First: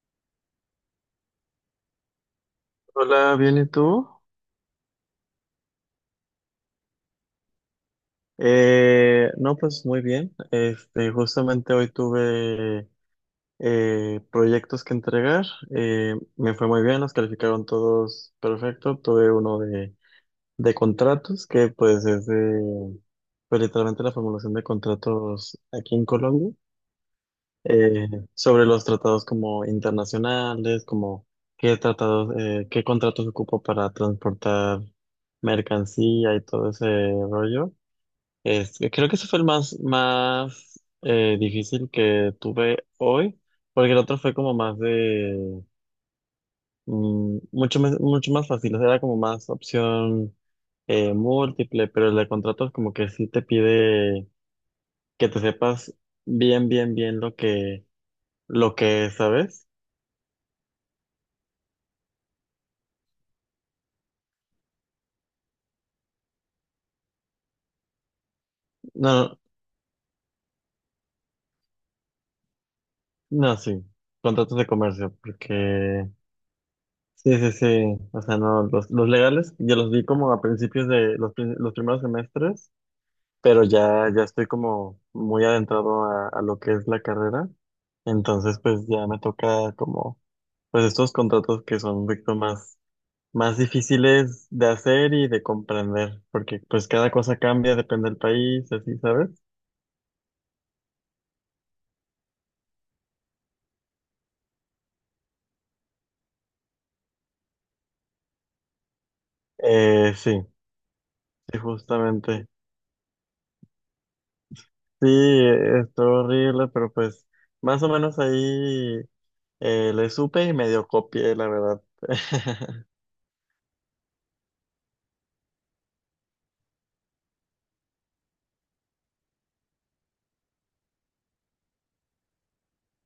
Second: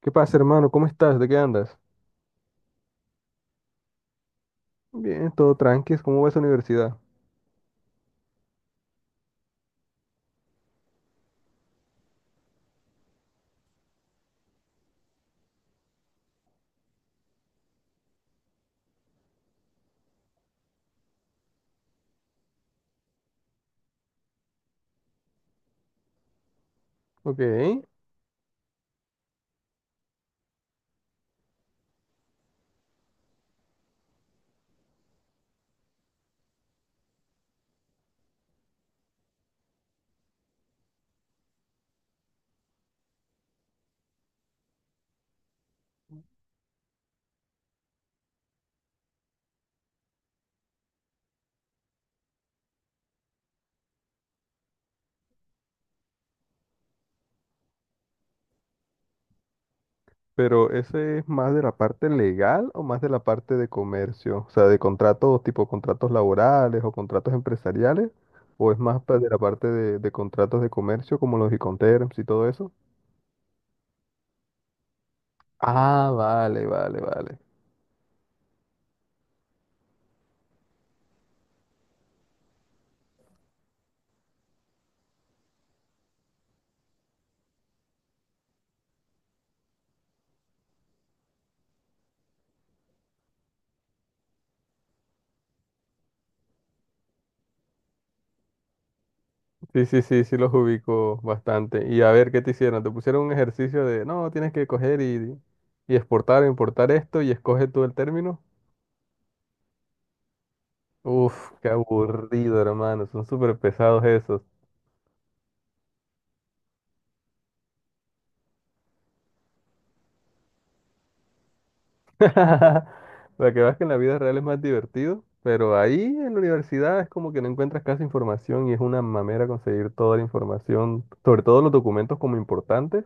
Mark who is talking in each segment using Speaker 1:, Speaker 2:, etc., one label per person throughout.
Speaker 1: ¿Qué pasa, hermano? ¿Cómo estás? ¿De qué andas?
Speaker 2: Hola, bien, ¿y tú?
Speaker 1: Bien, todo tranqui. ¿Cómo va esa universidad?
Speaker 2: No, pues muy bien. Justamente hoy tuve proyectos que entregar. Me fue muy bien, los calificaron todos perfecto. Tuve uno de contratos, que pues es de, pues, literalmente la formulación de contratos aquí en Colombia,
Speaker 1: Ok,
Speaker 2: eh, sobre los tratados como internacionales, como qué tratados, qué contratos ocupo para transportar mercancía y todo ese rollo. Creo que ese fue el más, más difícil que tuve hoy, porque el otro fue como más de, mucho, mucho más fácil, o sea, era como más opción múltiple, pero el de contratos como que sí te pide que te sepas bien, bien, bien lo que es, ¿sabes?
Speaker 1: pero ¿ese es más de la parte legal o más de la parte de comercio? O sea, ¿de contratos tipo contratos laborales o contratos empresariales, o es más de la
Speaker 2: No,
Speaker 1: parte de contratos de comercio como los Iconterms y todo eso?
Speaker 2: no, sí, contratos de comercio, porque
Speaker 1: Ah, vale, vale,
Speaker 2: sí,
Speaker 1: vale.
Speaker 2: sí, sí, o sea, no, los legales yo los vi como a principios de los primeros semestres. Pero ya estoy como muy adentrado a lo que es la carrera, entonces pues ya me toca como, pues estos contratos que son un poquito más, más difíciles de hacer y de comprender, porque pues cada cosa cambia, depende del país, así, ¿sabes?
Speaker 1: Sí, sí, sí, sí los ubico bastante. Y a ver, ¿qué te hicieron? Te pusieron un ejercicio de, no, tienes que coger y exportar, importar esto y escoge tú el término.
Speaker 2: Sí,
Speaker 1: Uf,
Speaker 2: sí,
Speaker 1: qué
Speaker 2: justamente.
Speaker 1: aburrido, hermano. Son súper pesados esos.
Speaker 2: Sí, estuvo horrible, pero pues más o menos ahí le supe y medio copié, la verdad.
Speaker 1: Para que veas que en la vida real es más divertido, pero ahí en la universidad es como que no encuentras casi información y es una mamera conseguir toda la información, sobre todo los documentos como importantes,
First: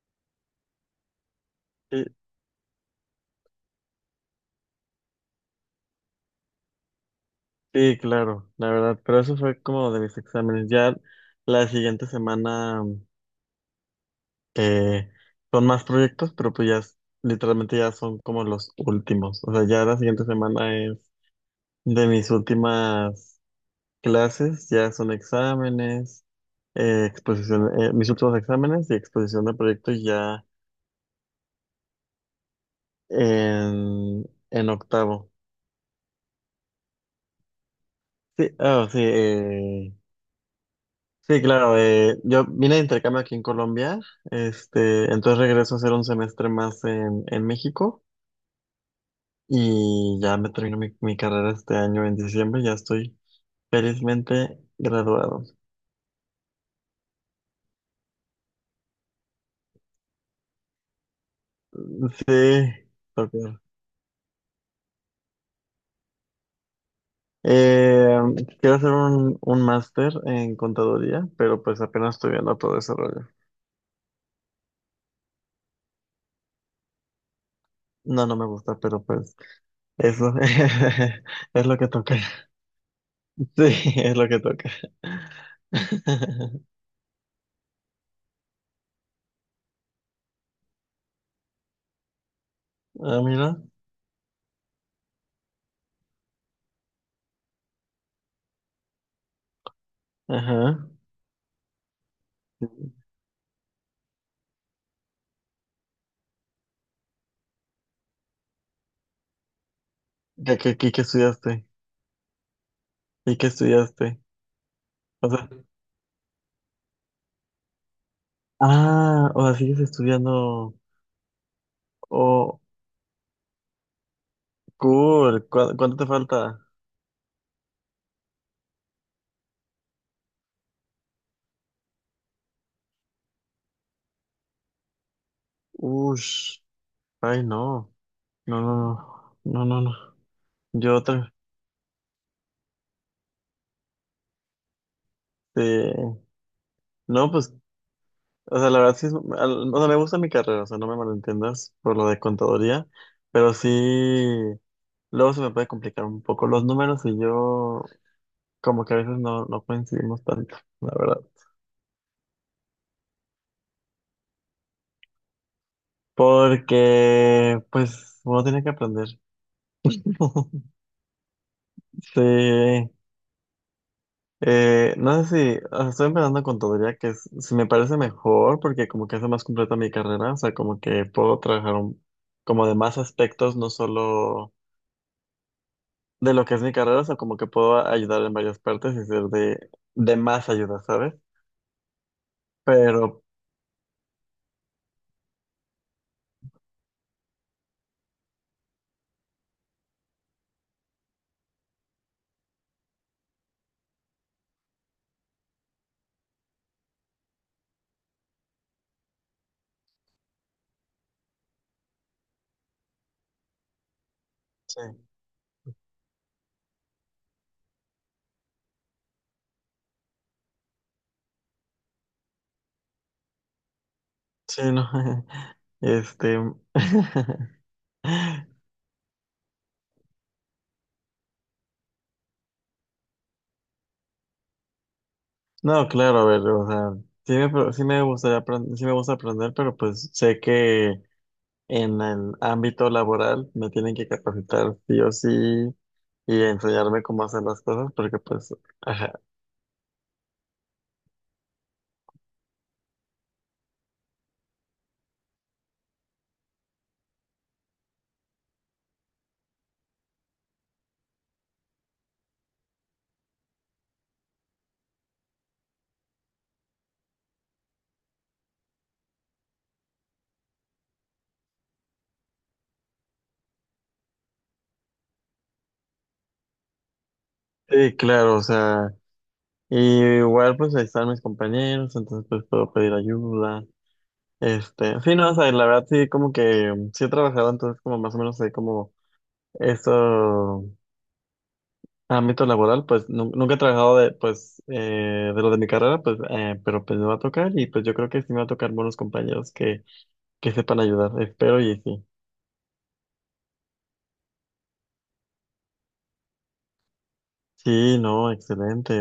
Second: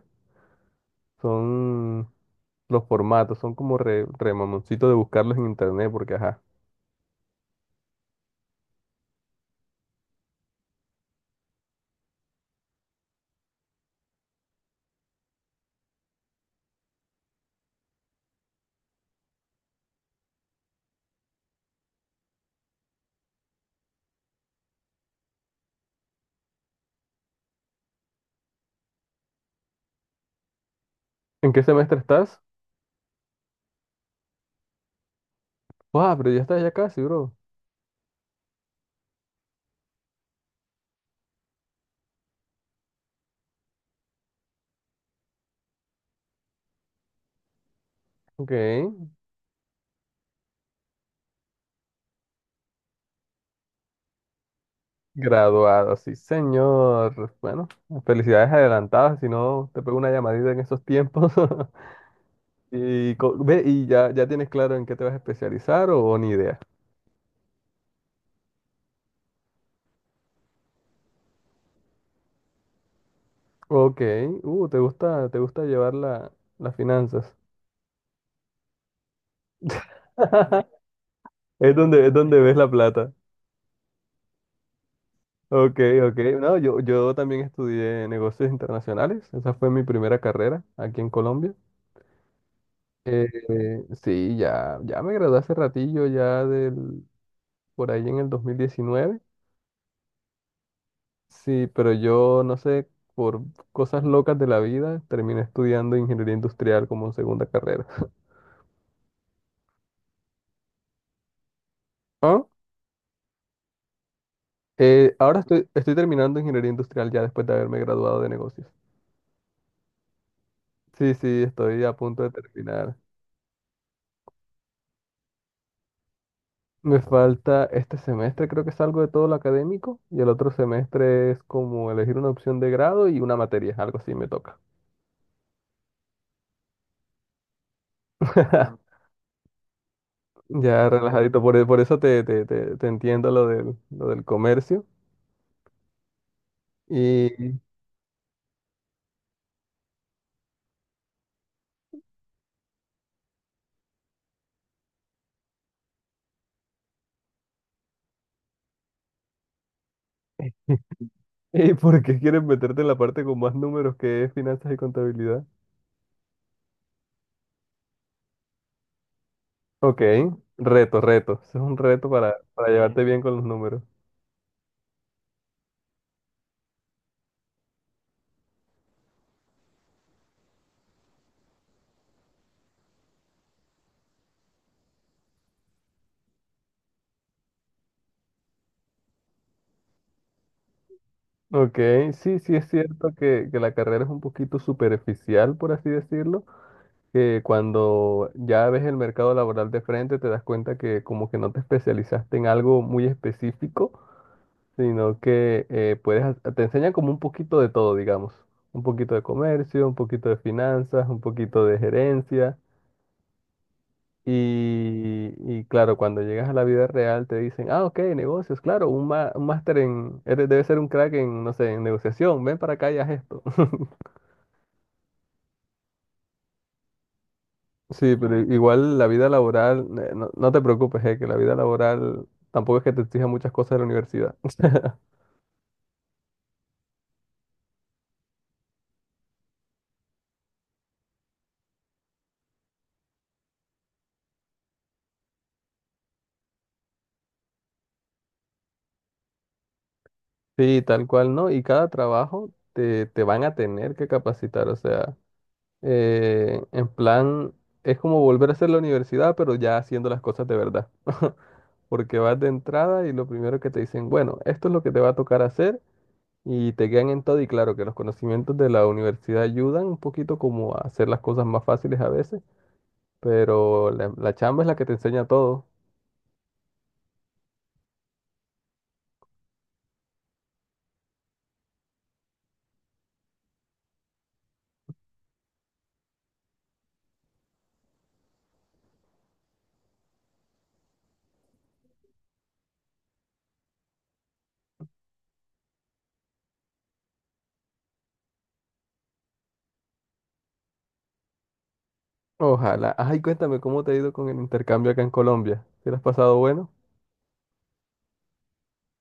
Speaker 2: Sí.
Speaker 1: son los formatos, son como re, remamoncito de buscarlos en internet, porque ajá.
Speaker 2: Sí, claro, la verdad, pero eso fue como de mis exámenes. Ya la siguiente semana eh, son más proyectos, pero pues ya literalmente ya son como los últimos. O sea, ya la siguiente semana es de mis últimas clases, ya son exámenes, exposición, mis últimos exámenes y exposición de proyectos ya
Speaker 1: ¿En qué semestre estás?
Speaker 2: en, en octavo.
Speaker 1: Wow, pero ya estás ya casi, bro.
Speaker 2: Sí, ah, sí, sí, claro. Yo vine de intercambio aquí en Colombia, entonces regreso a hacer un semestre más en México
Speaker 1: Ok.
Speaker 2: y ya me termino mi, mi carrera este año en diciembre, ya estoy felizmente graduado.
Speaker 1: Graduado, sí, señor. Bueno, felicidades adelantadas, si no te pego una llamadita en esos tiempos.
Speaker 2: Sí,
Speaker 1: Y,
Speaker 2: tocar.
Speaker 1: ve, y ya, ya tienes claro en qué te vas a especializar o ni idea.
Speaker 2: Eh, Quiero hacer un máster en contaduría, pero pues apenas estoy viendo todo ese rollo.
Speaker 1: Ok, te gusta llevar la, las finanzas.
Speaker 2: No, no me gusta, pero pues eso es lo que
Speaker 1: Es
Speaker 2: toca.
Speaker 1: donde ves la plata.
Speaker 2: Sí, es lo que toca.
Speaker 1: Ok, ok. No, yo, yo también estudié negocios internacionales. Esa fue mi primera carrera aquí en Colombia.
Speaker 2: Ah, mira.
Speaker 1: Sí, ya, ya me gradué hace ratillo, ya del, por ahí en el 2019.
Speaker 2: Ajá.
Speaker 1: Sí, pero yo no sé, por cosas locas de la vida, terminé estudiando ingeniería industrial como segunda carrera.
Speaker 2: ¿De qué estudiaste?
Speaker 1: Ah,
Speaker 2: ¿Y qué estudiaste? O
Speaker 1: Ahora
Speaker 2: sea,
Speaker 1: estoy, estoy terminando ingeniería industrial ya después de haberme graduado de negocios.
Speaker 2: ah, o sea, sigues estudiando.
Speaker 1: Sí, sí, estoy a punto de
Speaker 2: Oh,
Speaker 1: terminar.
Speaker 2: cool. ¿Cuánto te falta?
Speaker 1: Me falta este semestre, creo que es algo de todo lo académico, y el otro semestre es como elegir una opción de grado y una materia, algo así me toca.
Speaker 2: Ush. Ay, no. No, no, no. No, no, no.
Speaker 1: Ya
Speaker 2: Yo otra.
Speaker 1: relajadito, por, por eso te, te, te, te entiendo lo del comercio.
Speaker 2: Este, no, pues,
Speaker 1: Y
Speaker 2: o sea, la verdad sí es, o sea, me gusta mi carrera, o sea, no me malentiendas por lo de contaduría, pero sí, luego se me puede complicar un poco los números y yo, como que a veces no, no coincidimos tanto, la verdad.
Speaker 1: ¿Y por qué quieres meterte en la parte con más números que es finanzas y contabilidad?
Speaker 2: Porque, pues, uno tiene que aprender.
Speaker 1: Ok, reto, reto. Eso es un reto
Speaker 2: Sí.
Speaker 1: para llevarte bien con los números.
Speaker 2: No sé si, o sea, estoy empezando con contaduría, que si me parece mejor, porque como que hace más completa mi carrera, o sea, como que puedo trabajar como de más aspectos, no solo de lo que es mi carrera, o sea, como que puedo ayudar en varias partes y ser de más ayuda, ¿sabes?
Speaker 1: Ok, sí, sí es
Speaker 2: Pero,
Speaker 1: cierto que la carrera es un poquito superficial, por así decirlo, que cuando ya ves el mercado laboral de frente te das cuenta que como que no te especializaste en algo muy específico, sino que puedes, te enseñan como un poquito de todo, digamos, un poquito de comercio, un poquito de finanzas, un poquito de gerencia.
Speaker 2: sí,
Speaker 1: Y claro, cuando llegas a la vida real te dicen, ah, ok, negocios, claro, un, un máster en, debes ser un crack en, no sé, en negociación, ven para acá y haz esto.
Speaker 2: sí, no. Este.
Speaker 1: Sí, pero igual la vida laboral, no, no te preocupes, que la vida laboral tampoco es que te exija muchas cosas de la universidad.
Speaker 2: No, claro, a ver, o sea, sí me gustaría aprender, sí me gusta aprender, pero pues sé que en el ámbito laboral me tienen que capacitar sí o sí y enseñarme cómo hacer las cosas, porque pues, ajá,
Speaker 1: Sí, tal cual, ¿no? Y cada trabajo te, te van a tener que capacitar, o sea, en plan, es como volver a hacer la universidad, pero ya haciendo las cosas de verdad. Porque vas de entrada y lo primero que te dicen, bueno, esto es lo que te va a tocar hacer y te quedan en todo y claro que los conocimientos de la universidad ayudan un poquito como a hacer las cosas más fáciles a veces, pero la chamba es la que te enseña todo.
Speaker 2: sí, claro, o sea, y igual pues ahí están mis compañeros, entonces pues puedo pedir ayuda, este, sí, no, o sea, la verdad sí como que sí he trabajado, entonces como más o menos sé como eso. Ámbito laboral, pues nunca he trabajado de, pues, de lo de mi carrera, pues, pero pues me va a tocar y pues yo creo que sí me va a tocar buenos compañeros que sepan ayudar, espero y sí.
Speaker 1: Ojalá. Ay, cuéntame cómo te ha ido con el intercambio acá en Colombia. ¿Te lo has pasado bueno?
Speaker 2: Sí, no, excelente.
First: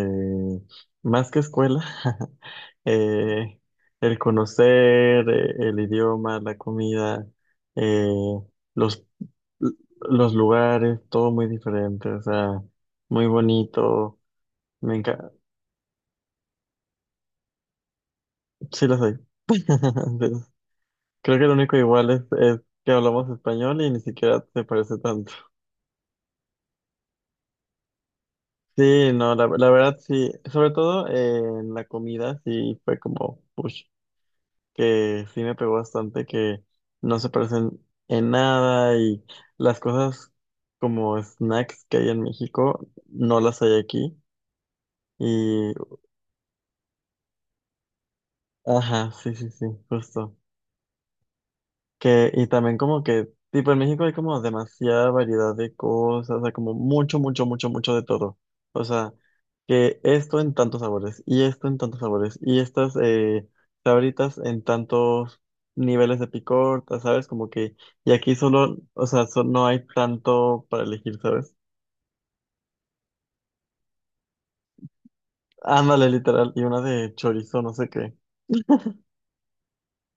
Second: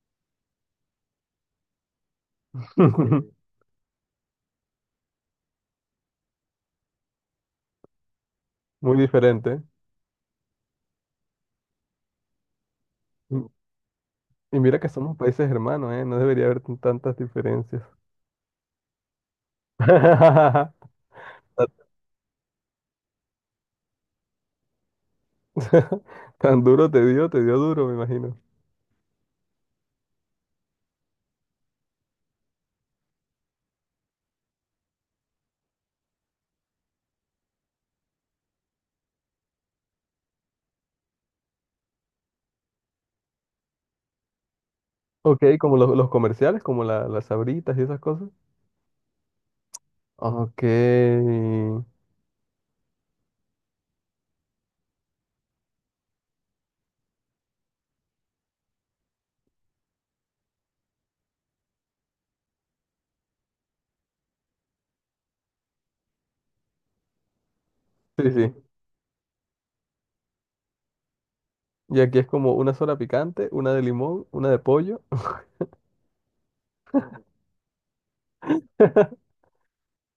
Speaker 2: Más que escuela, eh, el conocer, el idioma, la comida, eh,
Speaker 1: Muy
Speaker 2: los,
Speaker 1: diferente, ¿eh?
Speaker 2: los lugares, todo muy diferente, o sea, muy
Speaker 1: Mm,
Speaker 2: bonito.
Speaker 1: y mira que
Speaker 2: Me
Speaker 1: somos
Speaker 2: encanta.
Speaker 1: países hermanos, ¿eh? No debería haber tantas diferencias.
Speaker 2: Sí, lo soy. Creo que lo
Speaker 1: Tan
Speaker 2: único igual es que hablamos español y ni siquiera se parece tanto.
Speaker 1: tan duro te dio duro, me imagino.
Speaker 2: Sí, no, la verdad sí. Sobre todo en la comida sí fue como push, que sí me pegó bastante, que no se parecen en nada y las cosas como snacks que hay en México no las hay aquí.
Speaker 1: Ok,
Speaker 2: Y,
Speaker 1: como los comerciales, como las sabritas y esas cosas.
Speaker 2: ajá, sí, sí, sí, justo.
Speaker 1: Ok.
Speaker 2: Que, y también como que, tipo, en México hay como demasiada variedad de cosas, o sea, como mucho, mucho, mucho, mucho de todo. O sea, que esto en tantos sabores, y esto en tantos sabores, y estas sabritas en tantos niveles de picor, ¿sabes? Como que, y
Speaker 1: Sí,
Speaker 2: aquí
Speaker 1: sí.
Speaker 2: solo, o sea, no hay tanto para elegir, ¿sabes?
Speaker 1: Y aquí es como una sola picante, una de limón, una de pollo.
Speaker 2: Ándale, literal, y una de chorizo, no sé qué.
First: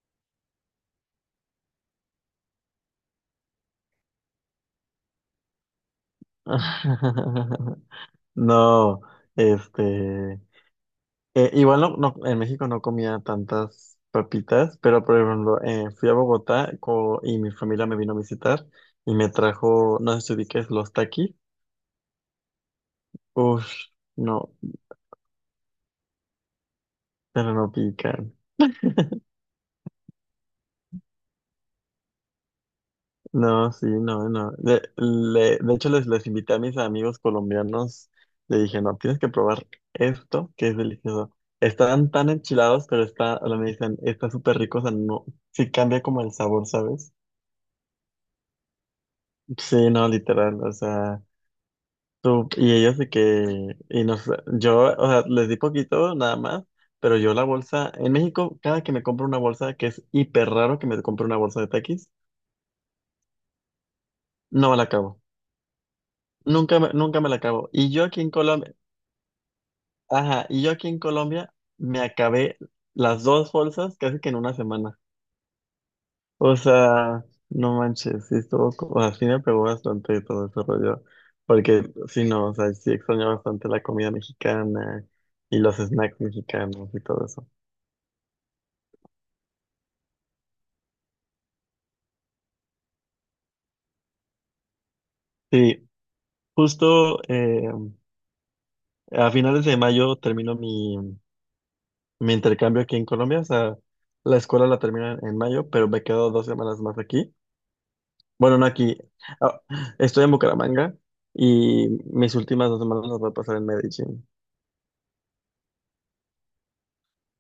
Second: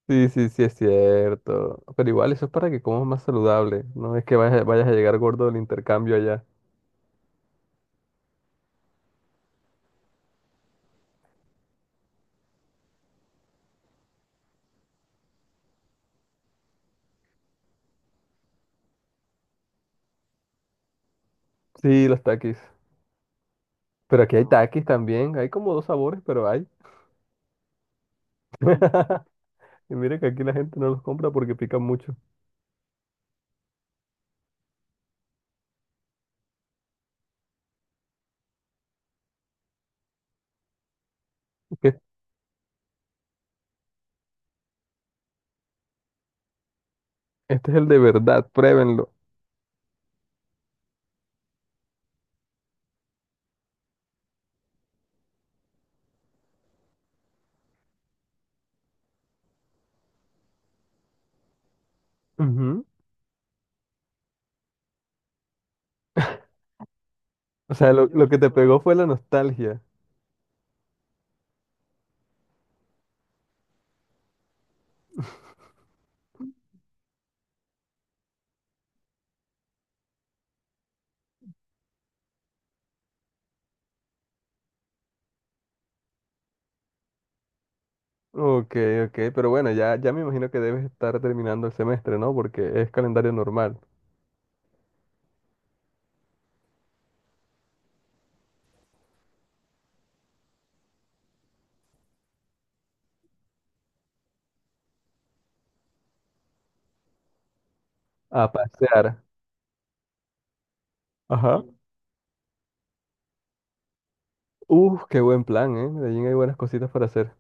Speaker 1: Sí, sí, sí, es cierto. Pero igual eso es para que comas más saludable. No es que vayas, vayas a llegar gordo del intercambio allá.
Speaker 2: No, este... igual no, no, en México no comía tantas papitas, pero por ejemplo, fui a Bogotá y mi familia me vino a visitar y me trajo, no sé si ubiques, los taquis.
Speaker 1: Sí, los taquis.
Speaker 2: Uf,
Speaker 1: Pero aquí hay
Speaker 2: no,
Speaker 1: taquis también. Hay como dos sabores, pero hay.
Speaker 2: pero no pican.
Speaker 1: Y mire que aquí la gente no los compra porque pican mucho.
Speaker 2: No, sí, no, no. De, de hecho, les invité a mis amigos colombianos, le dije, no, tienes que probar esto, que es delicioso.
Speaker 1: Que
Speaker 2: Estaban tan enchilados, pero está, ahora me dicen, está súper rico, o sea, no, sí cambia como el sabor, ¿sabes?
Speaker 1: este es el de verdad, pruébenlo.
Speaker 2: Sí, no, literal, o sea. Y ellos de que, y no sé, yo, o sea, les di poquito nada más, pero yo la bolsa, en México, cada que me compro una bolsa, que es hiper raro que me compre una bolsa de Takis,
Speaker 1: Ujú.
Speaker 2: no me la acabo. Nunca me, nunca me la acabo.
Speaker 1: O
Speaker 2: Y
Speaker 1: sea,
Speaker 2: yo aquí
Speaker 1: lo
Speaker 2: en
Speaker 1: que te
Speaker 2: Colombia,
Speaker 1: pegó fue la nostalgia.
Speaker 2: ajá, y yo aquí en Colombia me acabé las dos bolsas casi que en una semana. O sea, no manches, sí estuvo, o sea, sí me pegó bastante todo ese rollo, porque sí, no, o sea, sí extraño bastante la comida mexicana y los snacks mexicanos y todo eso.
Speaker 1: Ok, ok, pero bueno, ya, ya me imagino que debes estar terminando el semestre, ¿no? Porque es calendario normal.
Speaker 2: Sí, justo a finales de mayo termino mi, mi intercambio aquí en Colombia. O sea, la escuela la termino en mayo, pero me quedo 2 semanas más aquí.
Speaker 1: A
Speaker 2: Bueno, no aquí.
Speaker 1: pasear.
Speaker 2: ah, Estoy en Bucaramanga
Speaker 1: Ajá.
Speaker 2: y mis últimas 2 semanas las voy a pasar en Medellín.
Speaker 1: Uf, qué buen plan, ¿eh? Medellín hay buenas cositas para hacer.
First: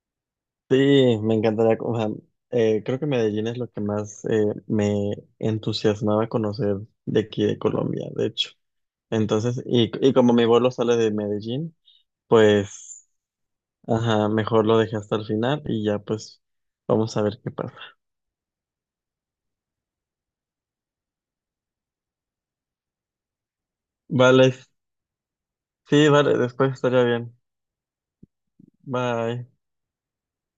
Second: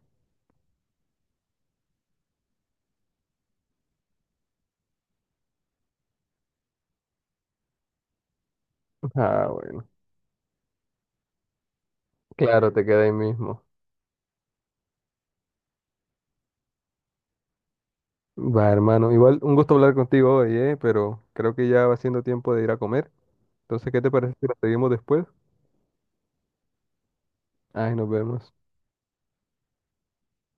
Speaker 2: Sí, me encantaría. O sea, creo que Medellín es lo que más me entusiasmaba conocer de aquí de Colombia, de hecho.
Speaker 1: Ah,
Speaker 2: Entonces,
Speaker 1: bueno.
Speaker 2: y como mi vuelo sale de Medellín,
Speaker 1: Claro, te
Speaker 2: pues.
Speaker 1: queda ahí mismo.
Speaker 2: Ajá, mejor lo dejé hasta el final y ya pues vamos a ver qué pasa.
Speaker 1: Va, hermano. Igual, un gusto hablar contigo hoy, ¿eh? Pero creo que ya va siendo tiempo de ir a comer. Entonces, ¿qué te parece si
Speaker 2: Vale,
Speaker 1: la seguimos después?
Speaker 2: sí, vale, después estaría bien.
Speaker 1: Ay, nos vemos.
Speaker 2: Bye.